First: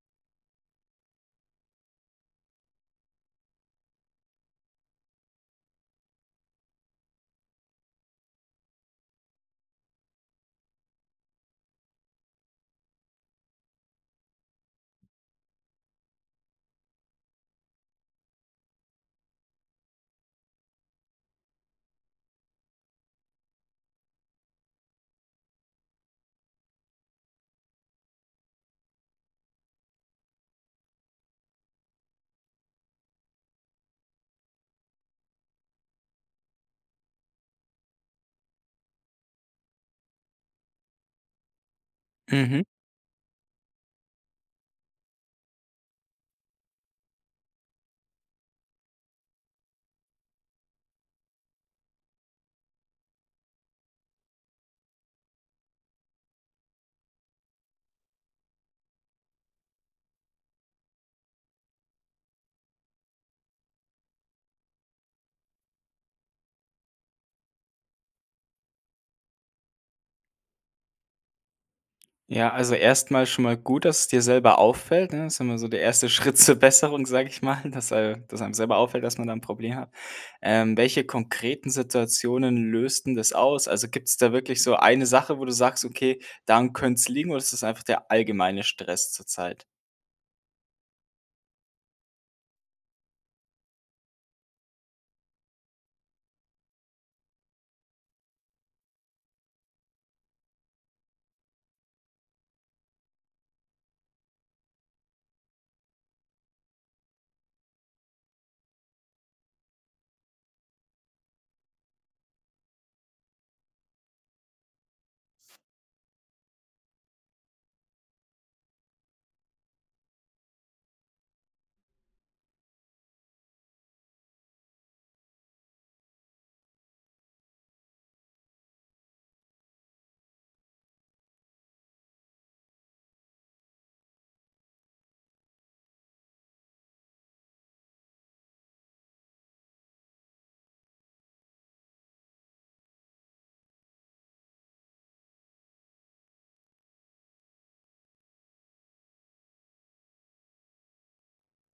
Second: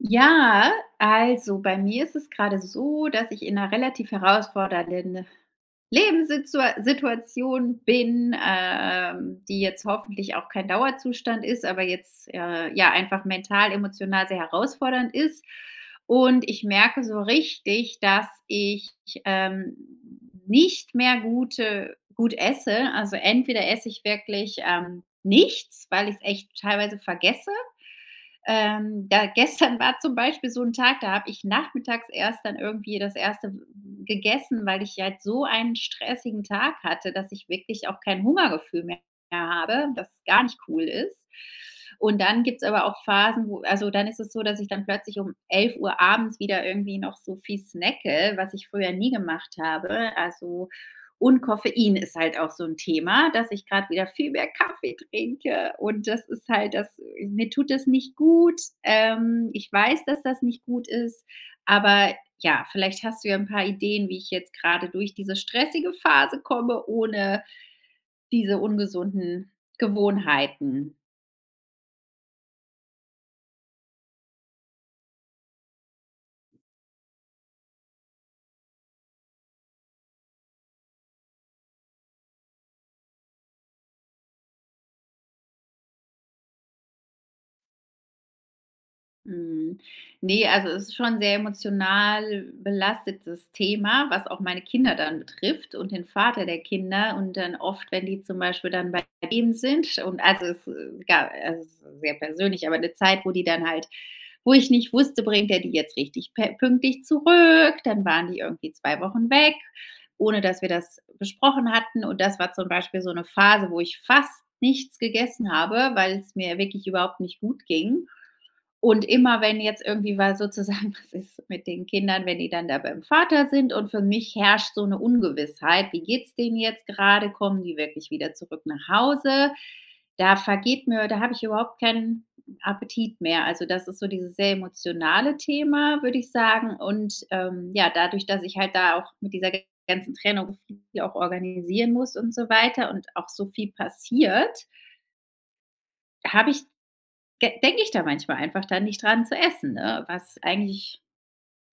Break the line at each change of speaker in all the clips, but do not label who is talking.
Ja, also, bei mir ist es gerade so, dass ich in 'ner relativ herausfordernden Lebenssitzua Situation bin, äh, ähm, die jetzt hoffentlich auch kein Dauerzustand ist, aber jetzt, äh, ja, einfach mental emotional sehr herausfordernd ist. Und ich merke so richtig, dass ich, ähm, nicht mehr gute gut esse. Also, entweder esse ich wirklich, ähm, nichts, weil ich's echt teilweise vergesse. Ähm, da gestern war zum Beispiel so 'n Tag, da habe ich nachmittags erst dann irgendwie das erste w w gegessen, weil ich halt so einen stressigen Tag hatte, dass ich wirklich auch kein Hungergefühl mehr habe das gar nicht cool ist. Und dann gibt's
Mhm.
aber auch Phasen, wo also dann ist es so, dass ich dann plötzlich um 11:00 abends wieder irgendwie noch so viel snacke, was ich früher nie gemacht habe. Also und Koffein ist halt auch so 'n Thema, dass ich grad wieder viel mehr Kaffee trinke. Und das ist halt das mir tut das nicht gut. Ähm, ich weiß, dass das nicht gut ist, aber, ja, vielleicht hast du ja 'n paar Ideen, wie ich jetzt gerade durch diese stressige Phase komme ohne diese ungesunden Gewohnheiten.
Ja, also erst mal schon mal gut, dass es dir selber auffällt, ne? Ist immer so der 1. Schritt zur Besserung, sage ich mal, dass, äh dass einem selber auffällt, dass man da 'n Problem hat. Ähm, welche konkreten Situationen löst'n das aus? Also gibt da wirklich so eine Sache, wo du sagst: „Okay, daran könnt's liegen? Oder ist das einfach der allgemeine Stress zurzeit?“
Mhm. Ne, also es ist schon 'n sehr emotional belastetes Thema, was auch meine Kinder dann betrifft und den Vater der Kinder. Und dann oft, wenn die zum Beispiel dann bei ihm sind und also es, äh, egal es ist sehr persönlich. Aber 'ne Zeit, wo die dann halt wo ich nicht wusste, bringt er die jetzt richtig pe pünktlich zurück? Dann waren die irgendwie 2 Wochen weg, ohne dass wir das besprochen hatten. Und das war zum Beispiel so 'ne Phase, wo ich fast nichts gegessen habe, weil's mir wirklich überhaupt nicht gut ging. Und immer, wenn jetzt irgendwie weil sozusagen was ist mit den Kindern, wenn die dann da beim Vater sind und für mich herrscht so 'ne Ungewissheit: „Wie geht's den jetzt gerade? Kommen die wirklich wieder zurück nach Hause?“ Da vergeht mir da habe ich überhaupt keinen Appetit mehr. Also das ist so dieses sehr emotionale Thema, würde ich sagen. Und, ähm, ja, dadurch, dass ich halt da auch mit dieser ganzen Trennung viel auch organisieren muss und so weiter und auch so viel passiert habe ich de denke ich da manchmal einfach da nicht dran zu essen, äh, was eigentlich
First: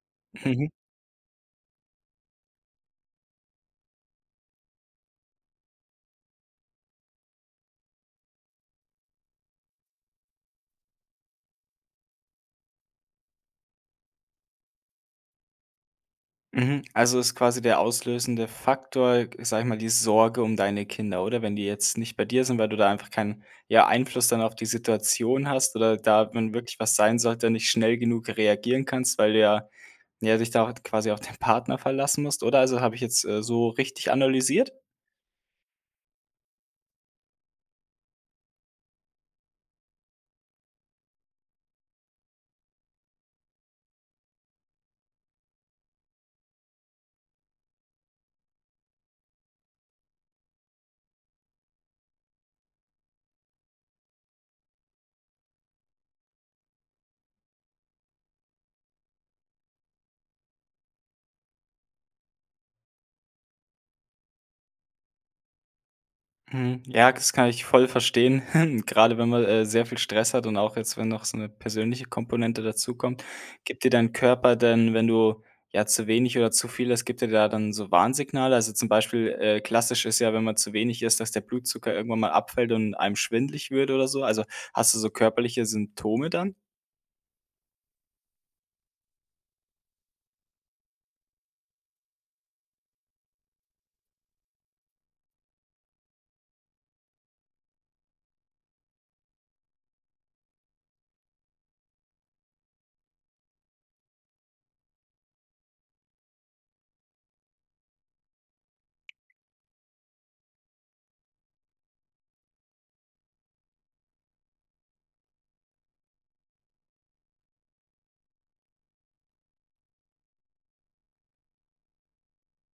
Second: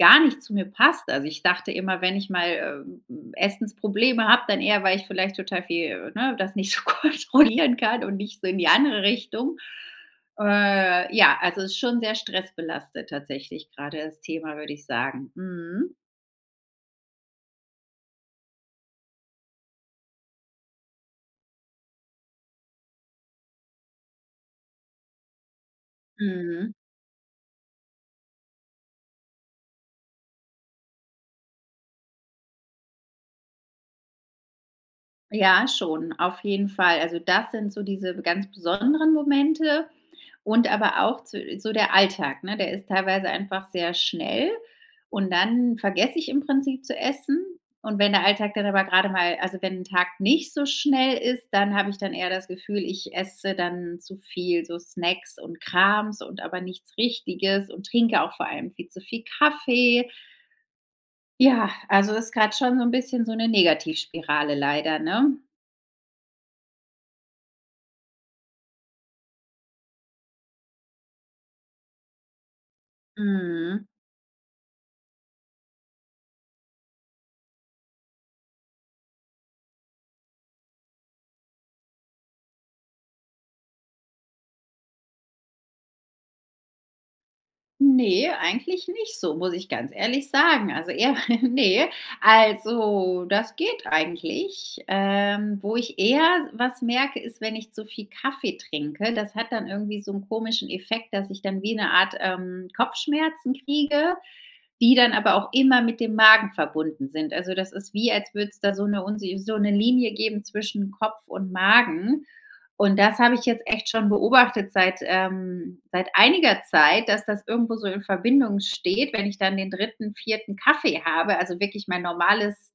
gar nicht zu mir
Mhm.
passt. Also ich dachte immer, wenn ich mal, ähm, Essensprobleme habe, dann eher weil ich vielleicht total viel, ne das nicht so kontrollieren kann und nicht so in die andere Richtung. Äh, ja, also ist schon sehr stressbelastet, tatsächlich, gerade das Thema, würde ich sagen, mhm.
Mhm, also ist quasi der auslösende Faktor, g sage ich mal, die Sorge um deine Kinder, oder? Wenn die jetzt nicht bei dir sind, weil du da einfach keinen, ja, Einfluss dann auf die Situation hast oder da, wenn
Mhm.
wirklich was sein sollte und nicht schnell genug reagieren kannst, weil du ja, na ja, dich da halt quasi auf dein Partner verlassen musst, oder? Also, habe ich jetzt, äh, so, richtig analysiert?
Ja, schon, auf jeden Fall. Also das sind so diese be ganz besonderen Momente und aber auch zu so der Alltag, ne? Der ist teilweise einfach sehr schnell und dann vergesse ich im Prinzip zu essen. Und wenn der Alltag dann aber gerade mal also wenn 'n Tag nicht so schnell ist, dann habe ich dann eher das Gefühl, ich esse dann zu viel, so, Snacks und Krams und aber nichts Richtiges und trinke auch vor allem viel zu viel Kaffee. Ja, also ist grad schon so 'n bisschen so 'ne Negativspirale leider, ne?
Mhm. Ja, das kann ich voll verstehen. Gerade wenn man, äh, sehr viel Stress hat und auch jetzt, wenn noch so 'ne persönliche Komponente dazukommt. Gibt
Mhm.
dir dein Körper denn, wenn du, ja, zu wenig oder zu viel isst gibt dir da dann so Warnsignale? Also zum Beispiel, äh, klassisch ist ja, wenn man zu wenig ist, dass der Blutzucker irgendwann mal abfällt und einem schwindlig wird oder so. Also, hast du so körperliche Symptome dann?
Ne, eigentlich nicht so, muss ich ganz ehrlich sagen. Also eher ne. Also das geht eigentlich. Ähm, wo ich eher s was merke ist, wenn ich zu viel Kaffee trinke. Das hat dann irgendwie so 'n komischen Effekt, dass ich dann wie eine Art, ähm, Kopfschmerzen kriege, die dann aber auch immer mit dem Magen verbunden sind. Also, das ist wie, als würde es da so 'ne unsi so 'ne Linie geben zwischen Kopf und Magen. Und das habe ich jetzt echt schon beobachtet seit ähm, seit einiger Zeit, dass das irgendwo so in Verbindung steht. Wenn ich dann den 3., 4. Kaffee habe, also wirklich mein normales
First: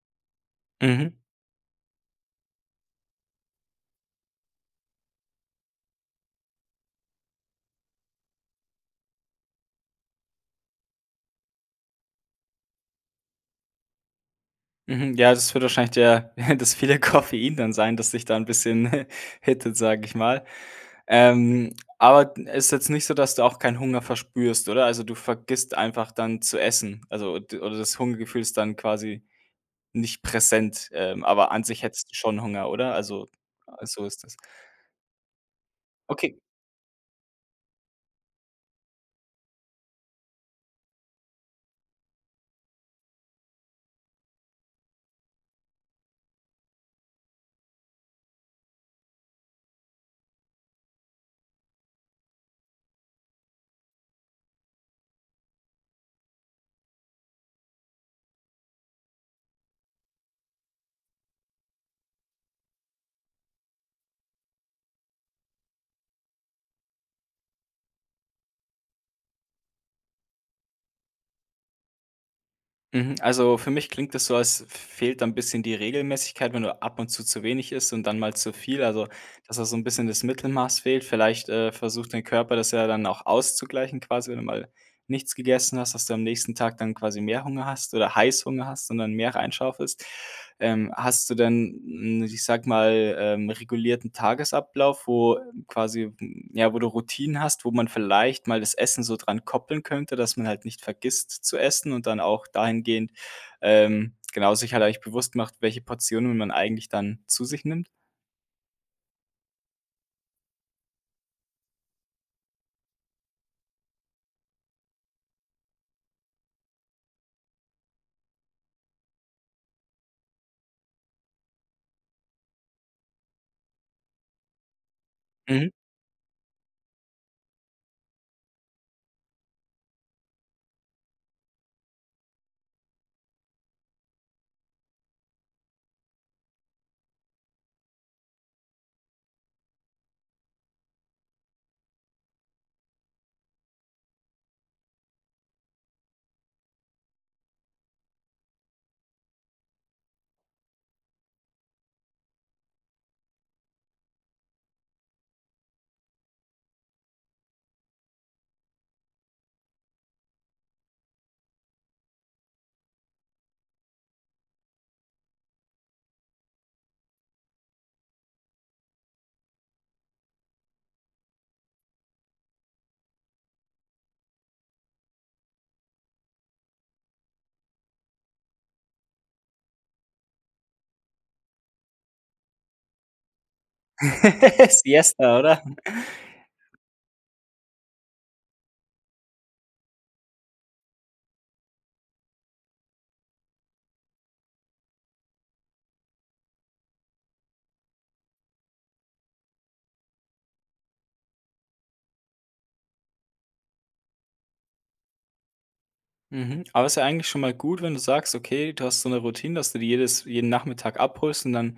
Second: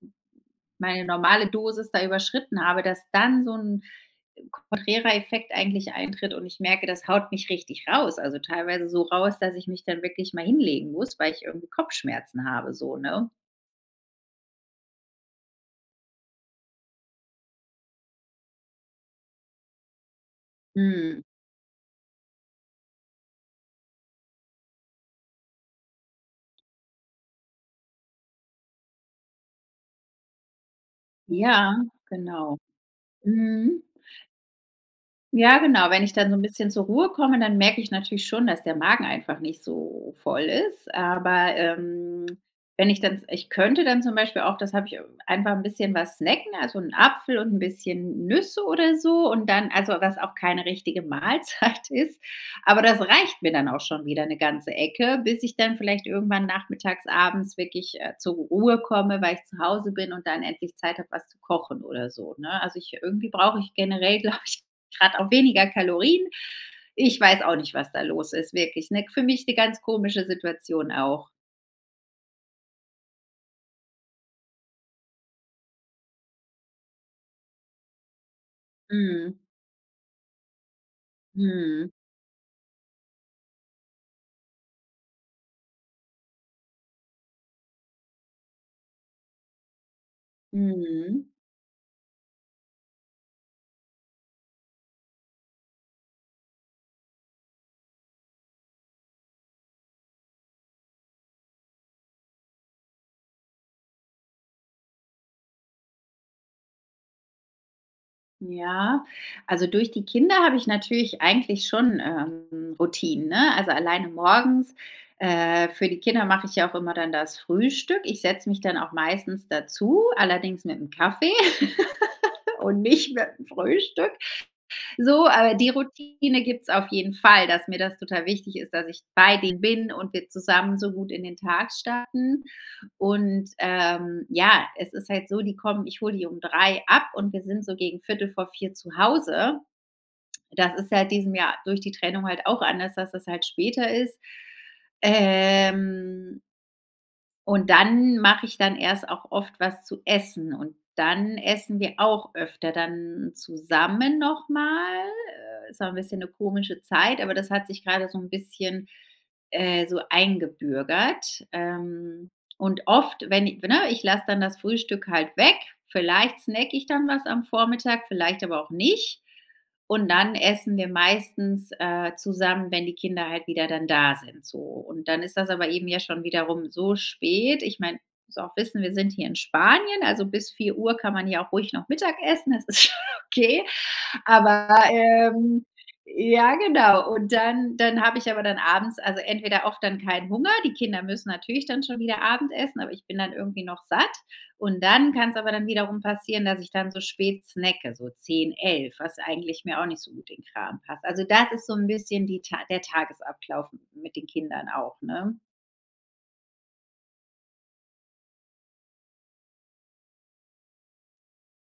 meine
Mhm.
normale Dosis da überschritten habe, dass dann so 'n konträrer Effekt eigentlich eintritt und ich merke, das haut mich richtig raus. Also teilweise so raus, dass ich mich dann wirklich mal hinlegen muss, weil ich irgendwie Kopfschmerzen habe so, ne?
Mhm. Ja, das wird wahrscheinlich der, ja das viele Koffein dann sein, dass ich da 'n bisschen hittet, sage ich mal.
Mhm.
Ähm, aber d ist jetzt nicht so, dass du auch keinen Hunger verspürst, oder? Also du vergisst einfach dann zu essen, also d oder das Hungergefühl ist dann quasi nicht präsent, ähm, aber an
Ja,
sich hättest du schon
genau.
Hunger, oder? Also
Mhm.
so ist das.
Ja, genau, wenn ich dann
Okay.
so 'n bisschen zur Ruhe komme, dann merke ich natürlich schon, dass der Magen einfach nicht so voll ist. Aber, ähm, wenn ich dann s ich könnte dann zum Beispiel auch das habe ich einfach 'n bisschen was snacken, also 'n Apfel und 'n bisschen Nüsse oder so und dann also was auch keine richtige Mahlzeit ist. Aber das reicht mir dann auch schon wieder 'ne ganze Ecke, bis ich dann vielleicht irgendwann nachmittags abends wirklich, äh, zur Ruhe komme, weil ich zu Hause bin und dann endlich Zeit habe, was zu kochen oder so, ne? Also ich irgendwie brauche ich generell, glaube ich, gerade auch weniger Kalorien. Ich weiß auch nicht, was da los ist, wirklich, ne? K für mich die ganz komische Situation auch.
Mhm. Also für mich klingt das so, als f fehlt dann 'n bisschen die Regelmäßigkeit. Wenn du ab und zu zu wenig isst und dann mal zu viel, also
Mhm.
dass da so 'n bisschen das Mittelmaß fehlt. Vielleicht, äh,
Mhm.
versucht dein Körper das ja dann auch auszugleichen, quasi, wenn du mal nichts gegessen hast, dass du am nächsten Tag dann quasi mehr Hunger hast oder Heißhunger hast und dann mehr rein schaufelst. Ähm, hast
Mhm.
du denn, n ich sage mal, ähm, regulierten Tagesablauf, wo quasi ja, wo du Routinen hast, wo man vielleicht mal das Essen so dran koppeln könnte, dass man halt nicht vergisst zu essen und dann auch dahingehend, ähm, genau, sich hat eigentlich bewusst gemacht, welche Portionen man eigentlich dann zu sich nimmt?
Ja, also durch die Kinder habe ich natürlich eigentlich schon, ähm, Routinen, ne, also alleine morgens. Äh, für die Kinder mache ich ja auch immer dann das Frühstück. Ich setze mich dann auch meistens dazu, allerdings mit 'nem Kaffee und nicht mit 'nem Frühstück. So, aber die
Mhm.
Routine gibt's auf jeden Fall, dass mir das total wichtig ist, dass ich bei denen bin und wir zusammen so gut in den Tag starten. Und, ähm, ja, es ist halt so, die kommen ich hole die um 3:00 ab und wir sind so gegen 15:45 zu Hause. Das ist seit diesem Jahr durch die Trennung halt auch anders, dass das halt später ist. Ähm Und dann mache ich dann erst auch oft was zu essen. Und dann essen wir auch öfter dann zusammen noch mal. Äh, ist auch ein bisschen 'ne komische Zeit, aber das hat sich gerade so 'n bisschen, äh, so, eingebürgert. Ähm, und oft, wenn i we ne, ich lasse dann das Frühstück halt weg. Vielleicht snacke ich dann was am Vormittag, vielleicht aber auch nicht. Und dann essen wir meistens, äh, zusammen, wenn die Kinder halt wieder dann da sind, so. Und dann ist das aber eben ja schon wiederum so spät. Ich meine musst du auch wissen, wir sind hier in Spanien, also bis 4:00 kann man hier auch ruhig noch Mittagessen, das ist schon okay. Aber,
Siesta, oder?
ähm, ja genau und dann dann habe ich aber dann abends, also entweder oft dann keinen Hunger die Kinder müssen natürlich dann schon wieder Abendessen, aber ich bin dann irgendwie noch satt. Und dann kann's aber dann wiederum passieren, dass ich dann so spät snacke, so 10:00, 11:00, was eigentlich mir auch nicht so gut in Kram passt. Also das ist so 'n bisschen die Ta der Tagesablauf m mit den Kindern auch, ne?
Mhm. Aber ist ja eigentlich schon mal gut, wenn du sagst: Okay, du hast so 'ne Routine, dass du die jedes jeden Nachmittag abholst und dann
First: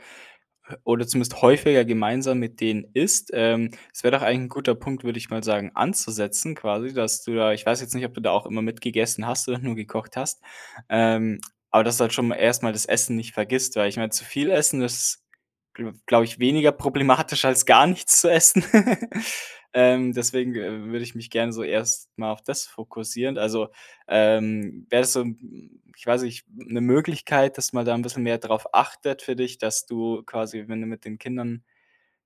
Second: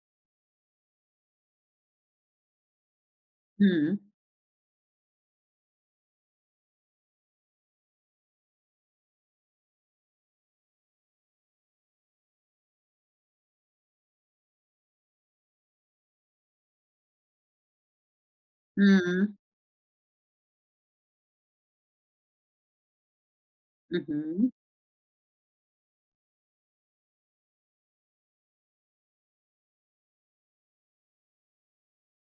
oder zumindest häufiger gemeinsam mit denen isst. Ähm,
Mhm.
das wär doch ein guter Punkt, würde ich mal sagen, anzusetzen, quasi, dass du da ich weiß jetzt nicht, ob du da auch immer mitgegessen hast oder nur gekocht hast. Ähm, aber dass du halt schon mal erst mal das Essen nicht vergisst, weil ich meine, zu viel Essen das [unintelligible] glaube ich, weniger problematisch als gar nichts zu essen.
Mhm.
Ähm, deswegen, äh, würde ich mich gerne so erst mal auf das fokussieren. Also,
Mhm.
ähm, wäre das so 'n ich weiß nicht, 'n 'ne Möglichkeit, dass man da 'n bisschen mehr darauf achtet für dich, dass du quasi, wenn du mit den Kindern,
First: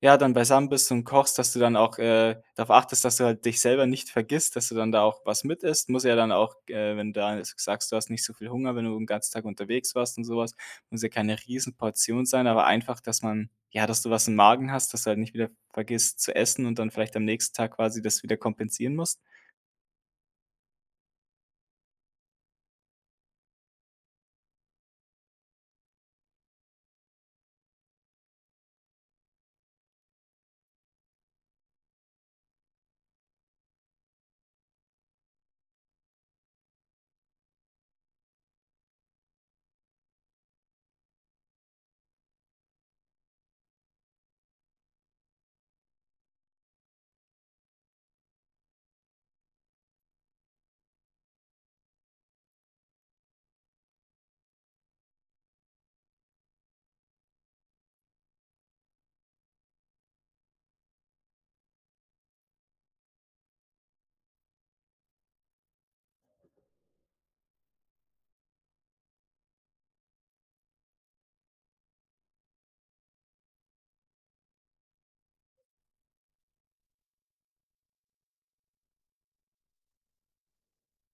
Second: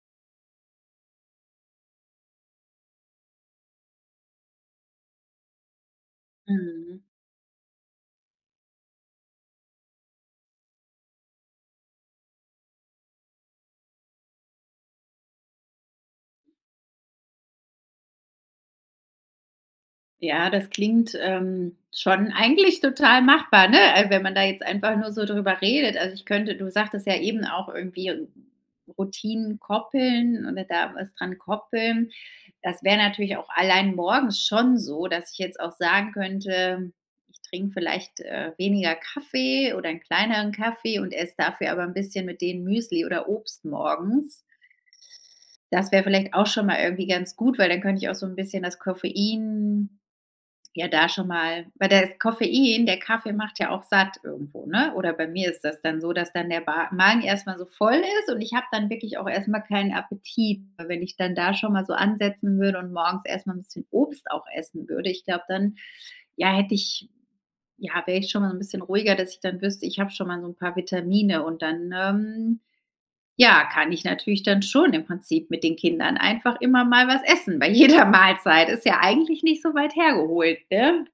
ja, dann beisammen bist und kochst, dass du dann auch, äh, darauf achtest, dass du halt dich selber nicht vergisst, dass du dann da auch was mit isst. Muss ja dann auch g äh,
Mhm.
wenn du da s g sagst, du hast nicht so viel Hunger, wenn du 'n ganzen Tag unterwegs warst und so was, muss ja keine Riesenportion sein. Aber einfach, dass man ja, dass du was im Magen hast, dass du halt nicht wieder v vergisst zu essen und dann vielleicht am nächsten Tag quasi das wieder kompensieren musst?
Ja, das klingt, ähm, schon eigentlich total machbar, ne? Äh, wenn man da jetzt einfach nur so drüber redet. Also ich könnte du sagtest ja eben auch irgendwie Routinen koppeln oder da was dran koppeln. Das wäre natürlich auch allein morgens schon so, dass ich jetzt auch sagen könnte: „Ich trinke vielleicht, äh, weniger Kaffee oder 'n kleineren Kaffee und esse dafür aber 'n bisschen mit denen Müsli oder Obst morgens.“ Das wäre vielleicht auch schon mal irgendwie ganz gut, weil dann könnte ich auch so 'n bisschen das Koffein ja da schon mal weil das Koffein der Kaffee macht ja auch satt irgendwo, ne? Oder bei mir ist das dann so, dass dann der Ba Magen erst mal so voll ist und ich habe dann wirklich auch erst mal keinen Appetit. Weil wenn ich dann da schon mal so ansetzen würde und morgens erst mal 'n bisschen Obst auch essen würde, ich glaube dann, ja, hätte ich ja, wäre ich schon mal so 'n bisschen ruhiger, dass ich dann wüsste: „Ich habe schon mal so 'n paar Vitamine.“ Und dann, ähm, ja, kann ich natürlich dann schon im Prinzip mit den Kindern einfach immer mal was essen bei jeder Mahlzeit. Ist ja eigentlich nicht so weit hergeholt, ne?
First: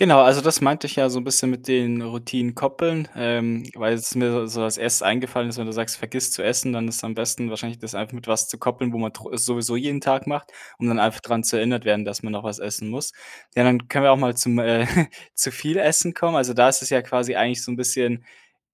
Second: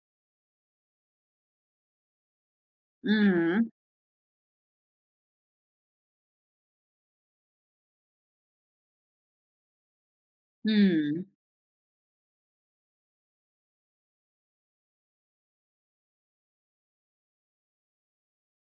Genau, also das meinte ich ja so 'n bisschen mit den Routinen koppeln. Ähm,
Mhm.
weil was mir so als Erstes eingefallen ist: Wenn du sagst, du vergisst zu essen, dann ist am besten wahrscheinlich das einfach mit was zu koppeln, wo man tro es sowieso jeden Tag macht, um dann einfach
Mhm.
dran zu erinnert werden, dass man noch was essen muss. Ja, dann können wir auch mal zum äh, zu viel Essen kommen. Also, da ist es ja quasi eigentlich so 'n bisschen,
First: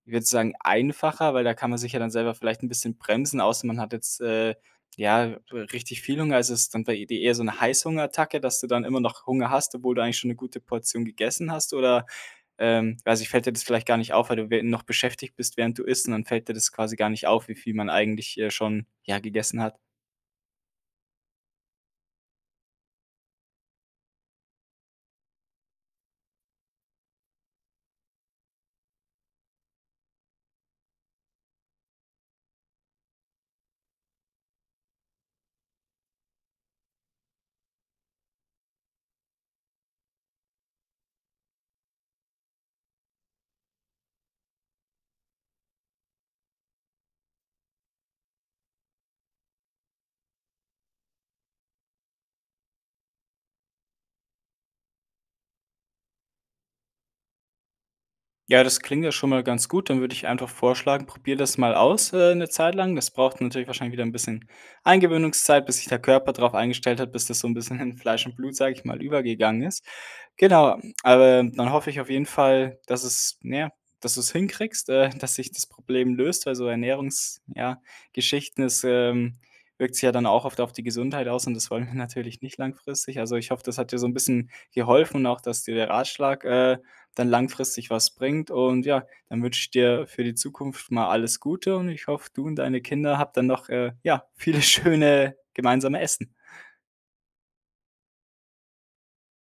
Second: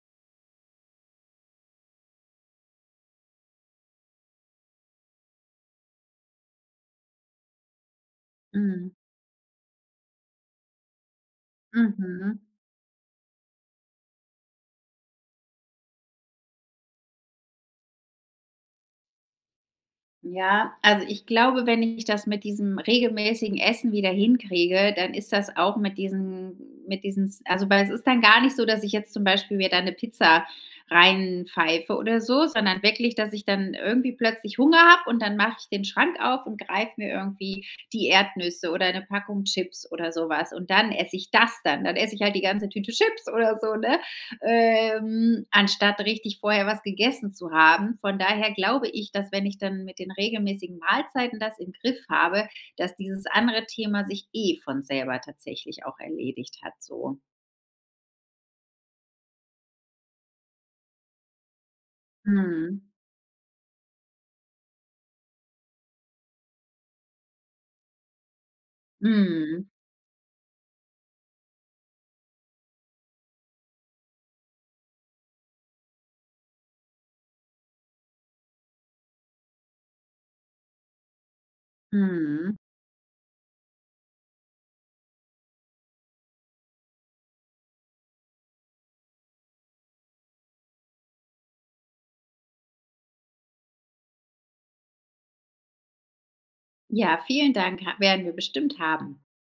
ich würde sagen, einfacher, weil da kann man sich ja dann selber vielleicht 'n bisschen bremsen. Außer man hat jetzt, äh, ja, w richtig viel Hunger. Also, ist dann bei dir eher so 'ne Heißhungerattacke, dass du dann
Mhm.
immer noch Hunger hast, obwohl du eigentlich schon 'ne gute Portion gegessen hast, oder,
Mhm.
ähm also fällt dir das vielleicht gar nicht auf, weil du wä noch beschäftigt bist, während du isst und dann fällt dir das quasi gar nicht auf, wie viel man eigentlich, äh, schon, ja, gegessen hat.
Ja, also ich glaube, wenn ich das mit diesem regelmäßigen Essen wieder hinkriege, dann ist das auch mit diesem mit diesen s also weil es ist dann gar nicht so, dass ich jetzt zum Beispiel mir da 'ne Pizza rein pfeife oder so, sondern wirklich, dass ich dann irgendwie plötzlich Hunger habe und dann mach ich den Schrank auf und greife mir irgendwie die Erdnüsse oder 'ne Packung Chips oder so was. Und dann esse ich das dann. Dann esse ich halt die ganze Tüte Chips oder so, ne, ähm, anstatt richtig vorher was gegessen zu haben. Von daher glaube ich, dass wenn ich dann mit den regelmäßigen Mahlzeiten das im Griff habe, dass dieses andere Thema sich eh von selber tatsächlich auch erledigt hat so.
Ja, das klingt ja schon mal ganz gut, dann würde ich einfach vorschlagen, probier das mal aus, äh, 'ne Zeit
Mhm.
lang. Das braucht dann natürlich wahrscheinlich wieder 'n bisschen Eingewöhnungszeit, bis sich der Körper drauf eingestellt hat, bis das so 'n bisschen in Fleisch und Blut, sage ich mal, übergegangen
Mhm.
ist. Genau, aber dann hoffe ich auf jeden Fall, dass es, na ja dass du es hinkriegst, äh, dass sich das Problem löst, also Ernährungs ja, Geschichten. Es, ähm, wirkt sich ja dann auch oft auf die Gesundheit aus und das wollen wir natürlich
Mhm.
nicht langfristig. Also, ich hoffe, das hat dir so 'n bisschen geholfen und auch, dass dir der Ratschlag, äh, dann langfristig was bringt. Und ja, dann wünsche ich dir für die Zukunft mal alles Gute und ich hoffe, du und deine Kinder, habt dann noch, äh, ja, viele schöne gemeinsame Essen.
Ja, vielen Dank. Ha werden wir bestimmt haben.